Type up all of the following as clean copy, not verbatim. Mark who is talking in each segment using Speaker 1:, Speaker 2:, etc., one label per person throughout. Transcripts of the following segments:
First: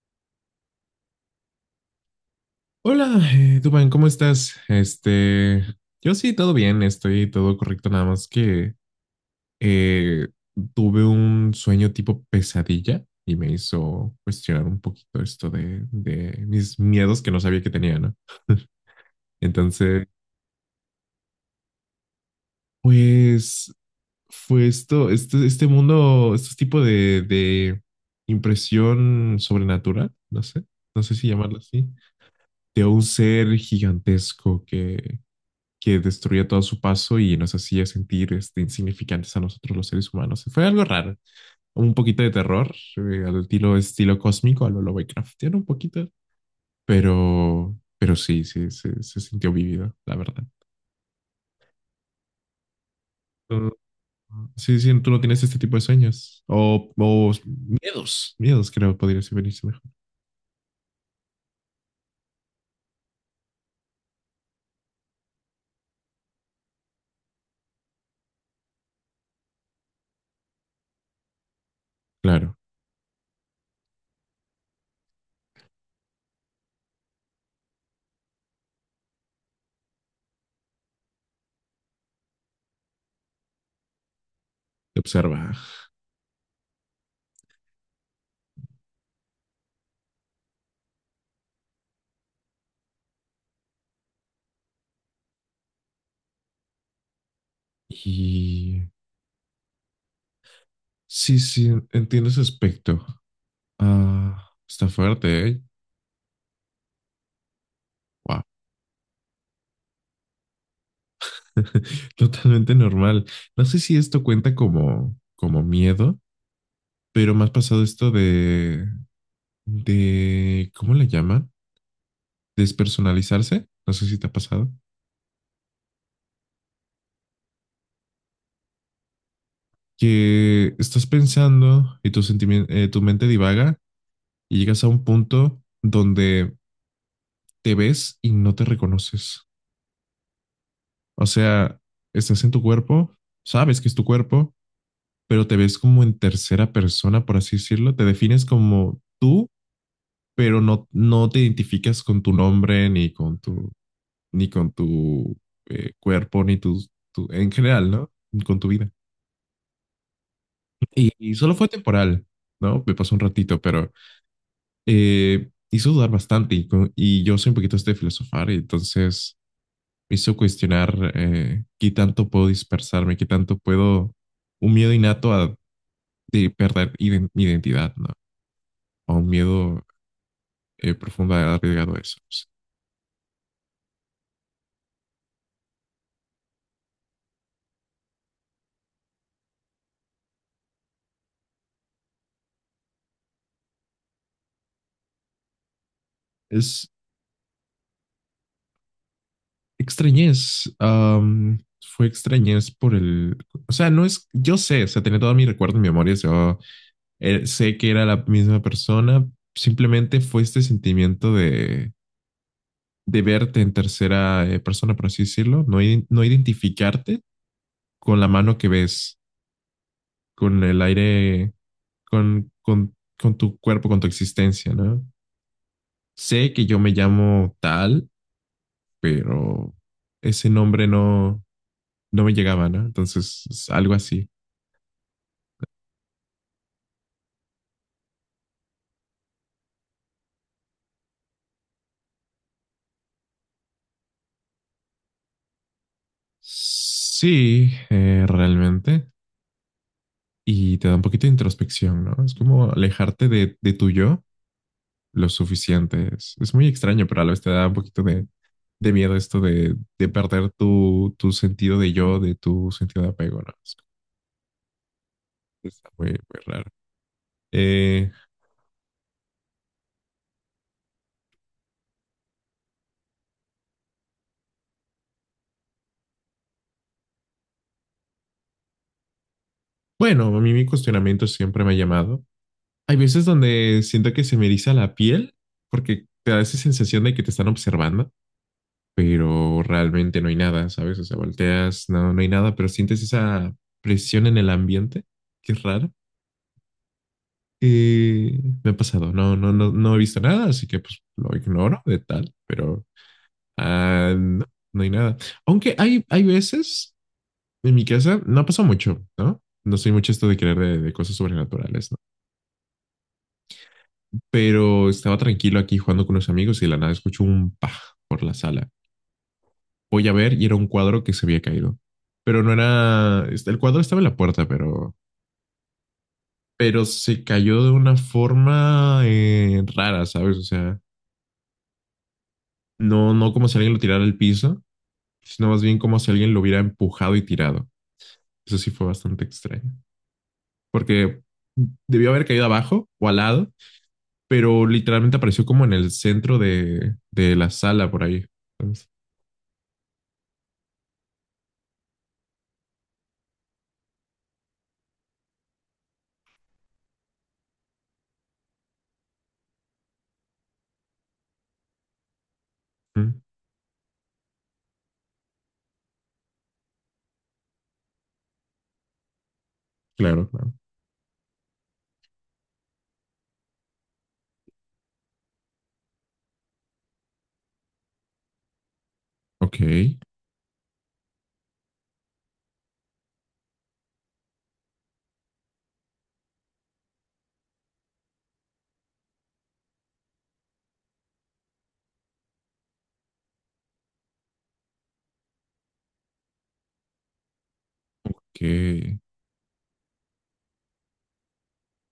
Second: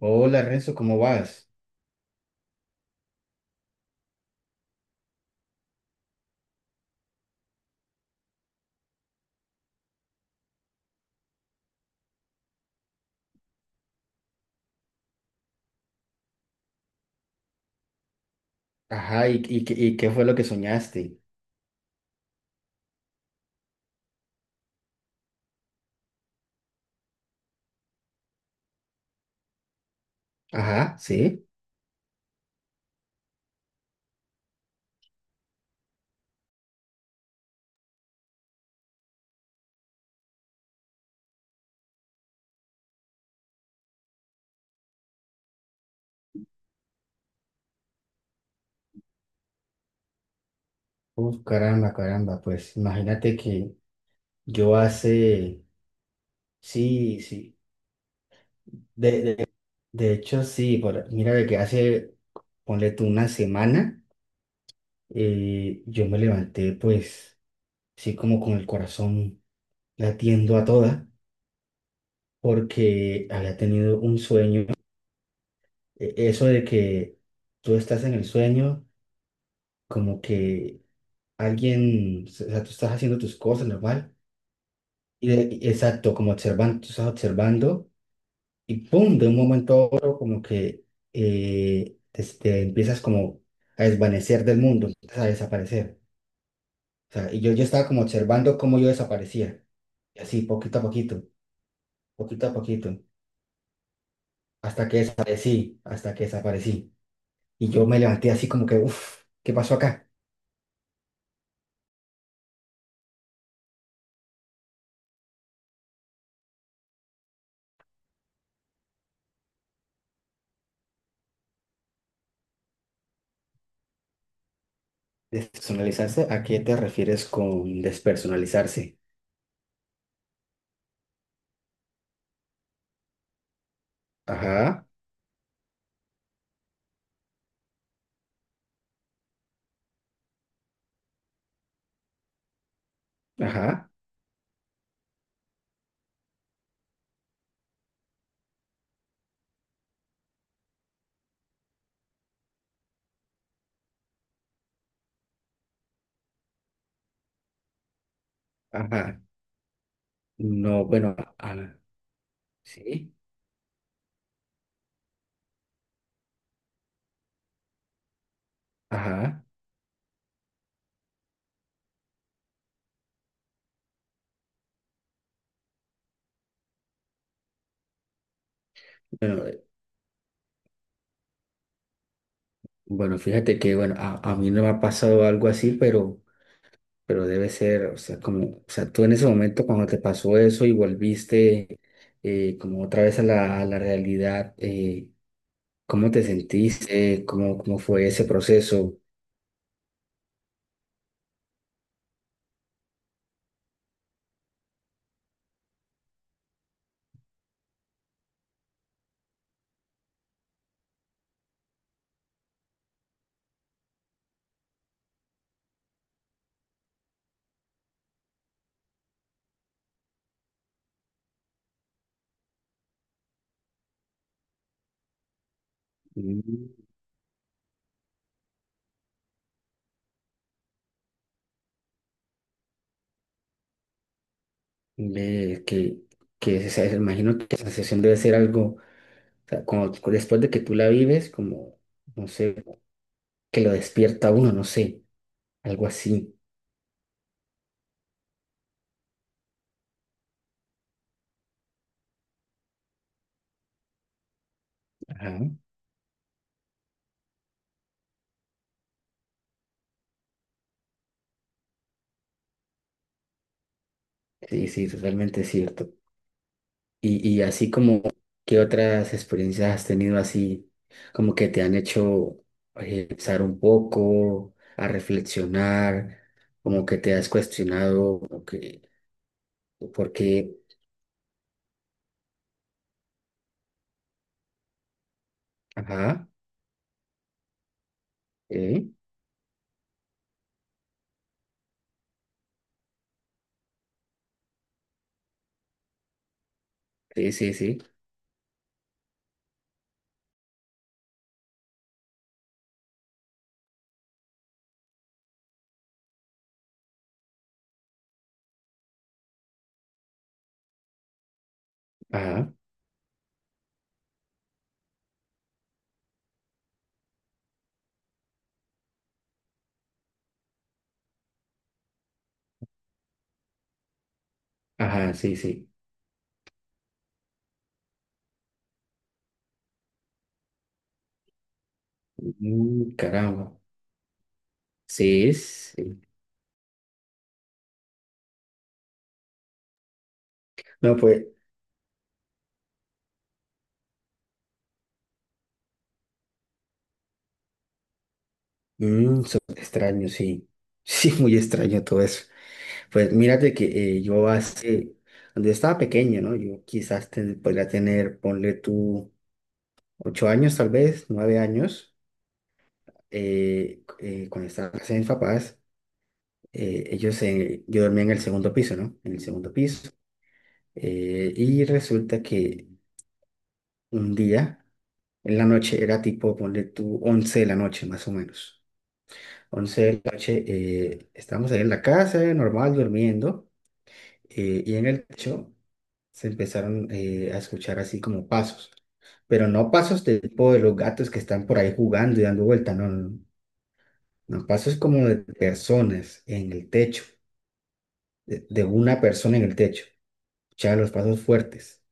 Speaker 1: Hola, Renzo, ¿cómo vas?
Speaker 2: Hola, Dubán, ¿cómo estás? Yo sí, todo bien, estoy todo correcto, nada más que eh, tuve un sueño tipo pesadilla y me hizo cuestionar un poquito esto de mis miedos que no sabía que tenía, ¿no?
Speaker 1: Ajá, ¿y, qué
Speaker 2: Entonces,
Speaker 1: fue lo que soñaste?
Speaker 2: pues fue esto, este mundo, este tipo de impresión sobrenatural, no sé,
Speaker 1: Ajá,
Speaker 2: no sé si
Speaker 1: sí.
Speaker 2: llamarlo así, de un ser gigantesco que destruía todo a su paso y nos hacía sentir este, insignificantes a nosotros los seres humanos. Fue algo raro, un poquito de terror, al estilo, estilo cósmico, a lo Lovecraftiano un poquito, pero sí, sí, se sintió vivido, la verdad.
Speaker 1: Uf, caramba, caramba, pues imagínate
Speaker 2: Tú-
Speaker 1: que yo
Speaker 2: Sí, sí, tú no tienes este
Speaker 1: hace,
Speaker 2: tipo de sueños
Speaker 1: sí,
Speaker 2: o
Speaker 1: sí,
Speaker 2: miedos, miedos creo podría
Speaker 1: de,
Speaker 2: ser
Speaker 1: de,
Speaker 2: venirse mejor.
Speaker 1: de hecho sí, por- mira de que hace, ponle tú una semana, yo me levanté pues, sí, como con el corazón latiendo a toda,
Speaker 2: Claro,
Speaker 1: porque había tenido un sueño, e- eso de que tú estás en el sueño, como que alguien, o sea, tú estás haciendo tus cosas normal,
Speaker 2: te
Speaker 1: y
Speaker 2: observa.
Speaker 1: de- y- exacto, como observando, tú estás observando, y pum, de un momento a otro, como que te empiezas como a desvanecer del mundo, empiezas a desaparecer. O sea, yo estaba como observando cómo yo
Speaker 2: Y
Speaker 1: desaparecía, y así,
Speaker 2: sí, sí, entiendo ese
Speaker 1: poquito a poquito,
Speaker 2: aspecto. Ah, está
Speaker 1: hasta que
Speaker 2: fuerte, ¿eh?
Speaker 1: desaparecí, hasta que desaparecí. Y yo me levanté
Speaker 2: Wow.
Speaker 1: así como que, uff, ¿qué pasó acá?
Speaker 2: Totalmente normal. No sé si esto cuenta como, como miedo, pero más pasado esto de, ¿cómo le llaman? Despersonalizarse. No sé si te ha pasado.
Speaker 1: Despersonalizarse, ¿a qué te refieres con despersonalizarse?
Speaker 2: Que estás pensando y tu mente divaga y llegas
Speaker 1: Ajá,
Speaker 2: a un punto donde te ves y no te reconoces. O sea, estás en tu cuerpo, sabes que
Speaker 1: ajá.
Speaker 2: es tu cuerpo, pero te ves como en tercera persona, por así decirlo. Te defines como tú pero no, no te identificas con tu nombre, ni con tu, ni con tu cuerpo, ni tus- tu, en general, ¿no? Con tu vida.
Speaker 1: Ajá. No, bueno,
Speaker 2: Y solo fue
Speaker 1: ah,
Speaker 2: temporal, ¿no? Me pasó
Speaker 1: sí.
Speaker 2: un ratito, pero hizo dudar bastante y yo soy un poquito este de filosofar, y entonces
Speaker 1: Ajá.
Speaker 2: me hizo cuestionar qué tanto puedo dispersarme, qué tanto puedo, un miedo innato a, de perder mi identidad, ¿no? O un
Speaker 1: Bueno,
Speaker 2: miedo profundo a arriesgado a eso.
Speaker 1: bueno, fíjate que, bueno, a mí no me ha pasado algo así, pero debe ser, o sea, como, o sea, tú en ese momento cuando te pasó eso y volviste como otra vez a la realidad, ¿cómo te
Speaker 2: Es,
Speaker 1: sentiste? ¿Cómo, cómo fue ese proceso?
Speaker 2: Extrañez, fue extrañez por el, o sea, no es, yo sé, o sea, tenía todo mi recuerdo en mi memoria, yo sé que era la misma persona, simplemente fue este sentimiento de verte en tercera persona, por así decirlo, no, no identificarte con la mano que ves, con el aire, con tu cuerpo, con tu existencia, ¿no? Sé que
Speaker 1: Mm,
Speaker 2: yo me llamo tal, pero ese nombre no, no me llegaba, ¿no? Entonces, es algo así.
Speaker 1: ve que, o sea, imagino que esa sensación debe ser algo, o sea, cuando- después de que tú la vives, como, no sé, que lo despierta a uno, no sé. Algo así.
Speaker 2: Sí, realmente. Y te da un poquito de introspección, ¿no? Es como alejarte de tu yo lo
Speaker 1: Ajá.
Speaker 2: suficiente. Es muy extraño, pero a la vez te da un poquito de miedo esto de perder tu, tu sentido de yo, de tu sentido de apego, ¿no? Es,
Speaker 1: Sí, sí, totalmente
Speaker 2: está
Speaker 1: cierto.
Speaker 2: muy, muy raro.
Speaker 1: Y así como,
Speaker 2: Eh,
Speaker 1: ¿qué otras experiencias has tenido así, como que te han hecho pensar un poco, a reflexionar, como que te has cuestionado, como que, por
Speaker 2: bueno, a
Speaker 1: qué?
Speaker 2: mí mi cuestionamiento siempre me ha llamado. Hay veces donde siento que se me eriza la piel porque
Speaker 1: Ajá,
Speaker 2: te da esa sensación de que te están observando
Speaker 1: eh,
Speaker 2: pero realmente no hay nada, ¿sabes? O sea, volteas, no, no hay nada, pero sientes esa presión en el ambiente, que es rara.
Speaker 1: sí, sí, sí,
Speaker 2: Me ha pasado, no, no, no, no he visto nada, así que pues lo ignoro de tal, pero no, no hay nada. Aunque hay veces en mi casa, no ha pasado mucho, ¿no? No soy mucho esto de creer de cosas sobrenaturales, ¿no?
Speaker 1: ajá,
Speaker 2: Pero estaba tranquilo aquí jugando con unos amigos y de la nada escucho un pa por la sala. Voy a ver y era un cuadro que se había caído. Pero no era, este, el cuadro estaba en la puerta,
Speaker 1: ajá, sí, sí.
Speaker 2: pero se cayó de una forma rara, ¿sabes? O sea,
Speaker 1: Mm,
Speaker 2: no, no como
Speaker 1: caramba,
Speaker 2: si alguien lo tirara al piso,
Speaker 1: sí,
Speaker 2: sino más bien como
Speaker 1: sí.
Speaker 2: si alguien lo hubiera empujado y tirado. Eso sí fue bastante extraño,
Speaker 1: No,
Speaker 2: porque
Speaker 1: pues,
Speaker 2: debió haber caído abajo o al lado, pero literalmente apareció como en el centro de la sala por ahí. Entonces,
Speaker 1: mm, so- extraño, sí, sí, muy extraño todo eso. Pues mírate que yo hace, cuando yo estaba pequeño, ¿no? Yo quizás ten- podría tener, ponle tú, 8 años tal vez, 9 años,
Speaker 2: mm,
Speaker 1: cuando estaba en casa de mis papás, ellos, yo dormía en el segundo piso, ¿no? En el segundo piso.
Speaker 2: claro, claro.
Speaker 1: Y resulta que un día, en la noche, era tipo, ponle tú, 11 de la noche más o menos.
Speaker 2: Ok,
Speaker 1: 11 de la noche, estábamos ahí en la casa, normal, durmiendo. Y en el techo se empezaron a escuchar así como pasos, pero no pasos de tipo de los gatos que están por ahí jugando y dando vuelta, no, no, no, pasos como de personas en el techo, de
Speaker 2: que
Speaker 1: una persona en el techo, escuchaba los pasos fuertes,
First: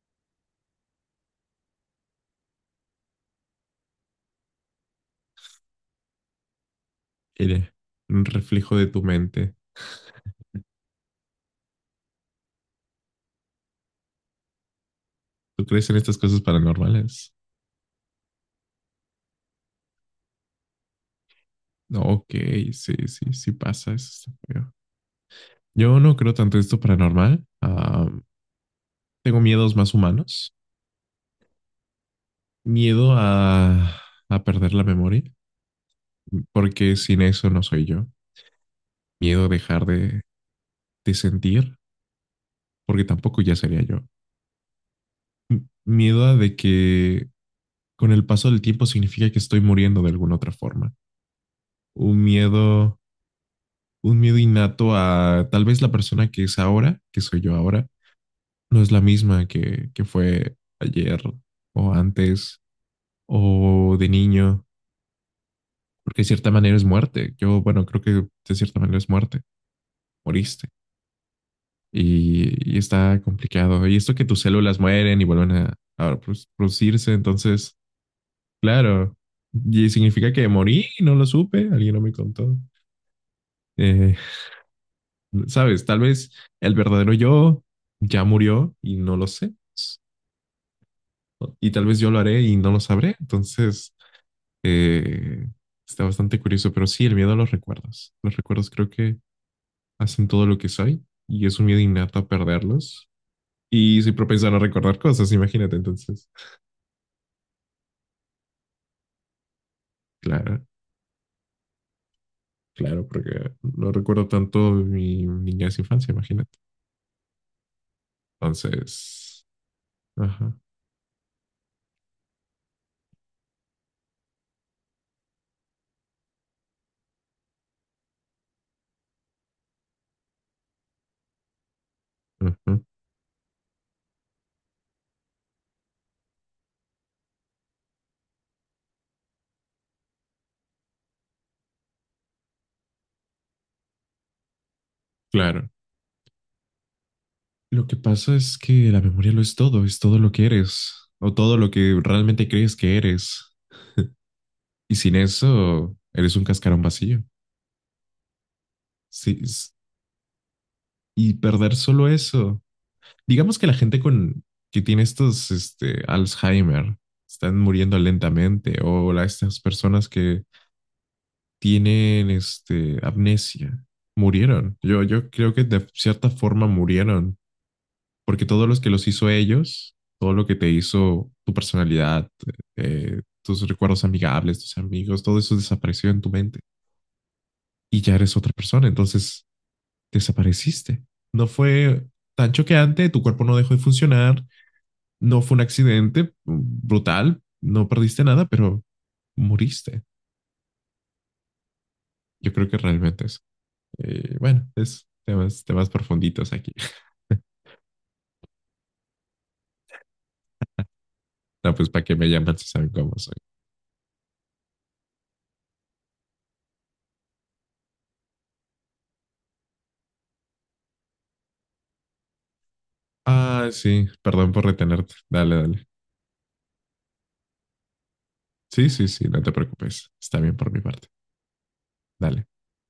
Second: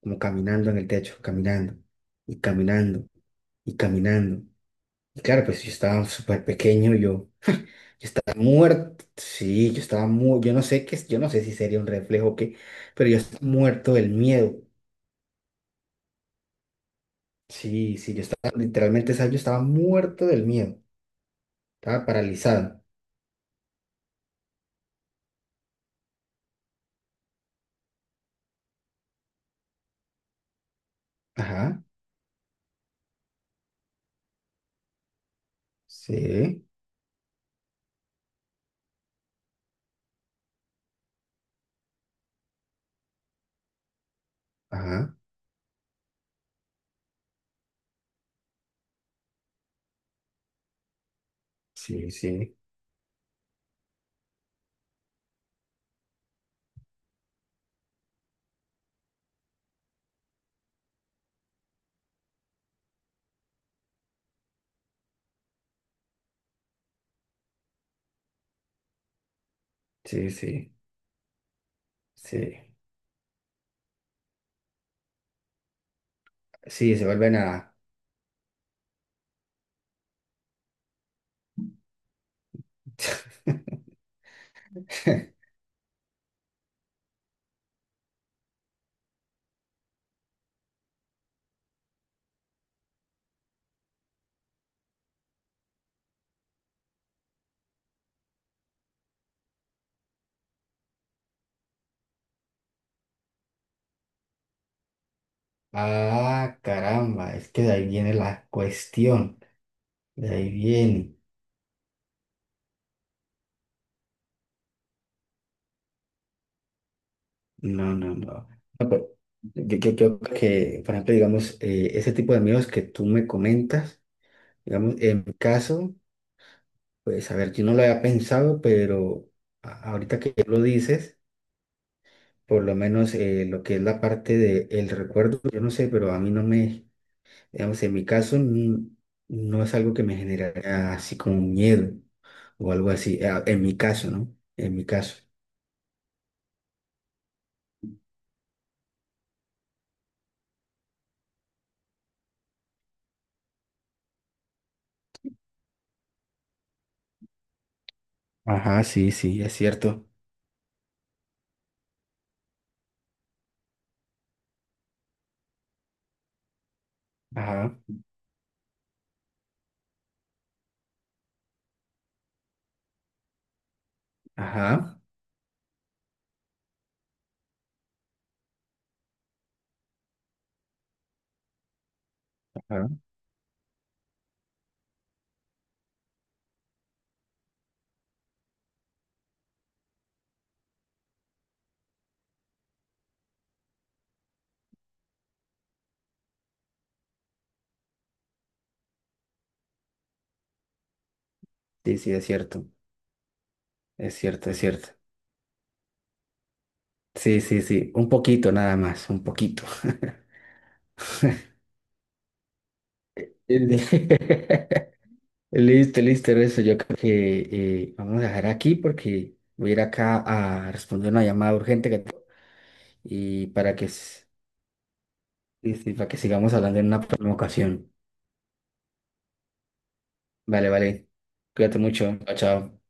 Speaker 1: como caminando en el techo, caminando y caminando y caminando. Y claro, pues yo estaba súper pequeño, yo
Speaker 2: era un
Speaker 1: estaba
Speaker 2: reflejo de tu
Speaker 1: muerto,
Speaker 2: mente.
Speaker 1: sí, yo estaba muy, yo no sé qué, es- yo no sé si sería un reflejo o qué, pero yo estaba muerto del miedo.
Speaker 2: ¿Tú crees en estas cosas paranormales?
Speaker 1: Sí, sí, yo estaba, literalmente, ¿sabes? Yo estaba muerto del miedo,
Speaker 2: No,
Speaker 1: estaba
Speaker 2: ok,
Speaker 1: paralizado.
Speaker 2: sí, sí, sí pasa, eso está feo. Yo no creo tanto en esto paranormal. Ah, tengo miedos más humanos.
Speaker 1: Ajá,
Speaker 2: Miedo a perder la memoria,
Speaker 1: sí,
Speaker 2: porque sin eso no soy yo. Miedo a dejar de sentir, porque tampoco ya sería yo.
Speaker 1: ajá,
Speaker 2: Miedo a de que con el paso del tiempo significa que estoy muriendo de alguna otra forma.
Speaker 1: sí,
Speaker 2: Un
Speaker 1: sí,
Speaker 2: miedo, un miedo innato a tal vez la persona que es ahora, que soy yo ahora, no es la misma que fue ayer o antes o de niño, porque de cierta manera es muerte. Yo, bueno, creo que de cierta manera es muerte,
Speaker 1: sí,
Speaker 2: moriste.
Speaker 1: sí, sí,
Speaker 2: Y está complicado. Y esto que tus células mueren y vuelven a
Speaker 1: sí, se
Speaker 2: producirse,
Speaker 1: vuelven a...
Speaker 2: entonces, claro, y significa que morí y no lo supe, alguien no me contó. Eh, Sabes, tal vez el verdadero yo ya murió y no lo sé. Y tal vez yo lo haré y no lo sabré. Entonces, Eh, está bastante curioso, pero sí, el miedo a los recuerdos. Los recuerdos creo que hacen todo lo que soy y es un miedo innato a perderlos. Y soy propenso a no recordar cosas, imagínate entonces.
Speaker 1: Ah, caramba, es que de ahí viene la cuestión, de ahí
Speaker 2: Claro,
Speaker 1: viene.
Speaker 2: claro, porque no recuerdo tanto mi niñez e infancia, imagínate.
Speaker 1: No, no, no. No, pero
Speaker 2: Entonces,
Speaker 1: yo creo
Speaker 2: ajá,
Speaker 1: que, por ejemplo, digamos, ese tipo de miedos que tú me comentas, digamos, en mi caso, pues, a ver, yo no lo había pensado, pero a- ahorita que lo dices por lo
Speaker 2: ajá,
Speaker 1: menos lo que es la parte del recuerdo, yo no sé, pero a mí no me, digamos, en mi caso mm, no es algo que me generaría así como un miedo o algo así, en mi caso, ¿no? En mi caso.
Speaker 2: claro. Lo que pasa es que la memoria lo es todo lo que eres o todo lo que realmente crees que eres. Y sin eso, eres un cascarón vacío.
Speaker 1: Ajá, sí,
Speaker 2: Sí,
Speaker 1: sí, es cierto.
Speaker 2: y perder solo eso. Digamos que la gente con que tiene estos, este, Alzheimer, están
Speaker 1: Ajá,
Speaker 2: muriendo lentamente, o la- estas personas que tienen, este, amnesia, murieron.
Speaker 1: ajá,
Speaker 2: Yo creo que de cierta forma murieron, porque todos los que los hizo ellos, todo lo que te hizo tu personalidad,
Speaker 1: ajá.
Speaker 2: tus recuerdos amigables, tus amigos, todo eso desapareció en tu mente y ya eres otra persona. Entonces desapareciste. No fue tan choqueante, tu cuerpo no dejó de funcionar, no fue un accidente brutal, no perdiste nada, pero moriste.
Speaker 1: Sí, sí, es
Speaker 2: Yo
Speaker 1: cierto,
Speaker 2: creo que realmente es.
Speaker 1: es cierto, es
Speaker 2: Bueno,
Speaker 1: cierto.
Speaker 2: es temas, temas profunditos aquí.
Speaker 1: Sí, sí, sí, un poquito nada más, un poquito.
Speaker 2: No, pues para que me llaman si saben cómo soy.
Speaker 1: Listo, listo, eso yo creo que vamos a dejar aquí porque voy a ir acá a responder una llamada urgente que tengo y
Speaker 2: Ah,
Speaker 1: para que,
Speaker 2: sí,
Speaker 1: s-
Speaker 2: perdón por retenerte. Dale, dale.
Speaker 1: y para que sigamos hablando en una próxima ocasión.
Speaker 2: Sí, sí, sí, no te preocupes. Está bien
Speaker 1: Vale,
Speaker 2: por mi
Speaker 1: vale.
Speaker 2: parte.
Speaker 1: Cuídate mucho. Chao,
Speaker 2: Dale.
Speaker 1: chao.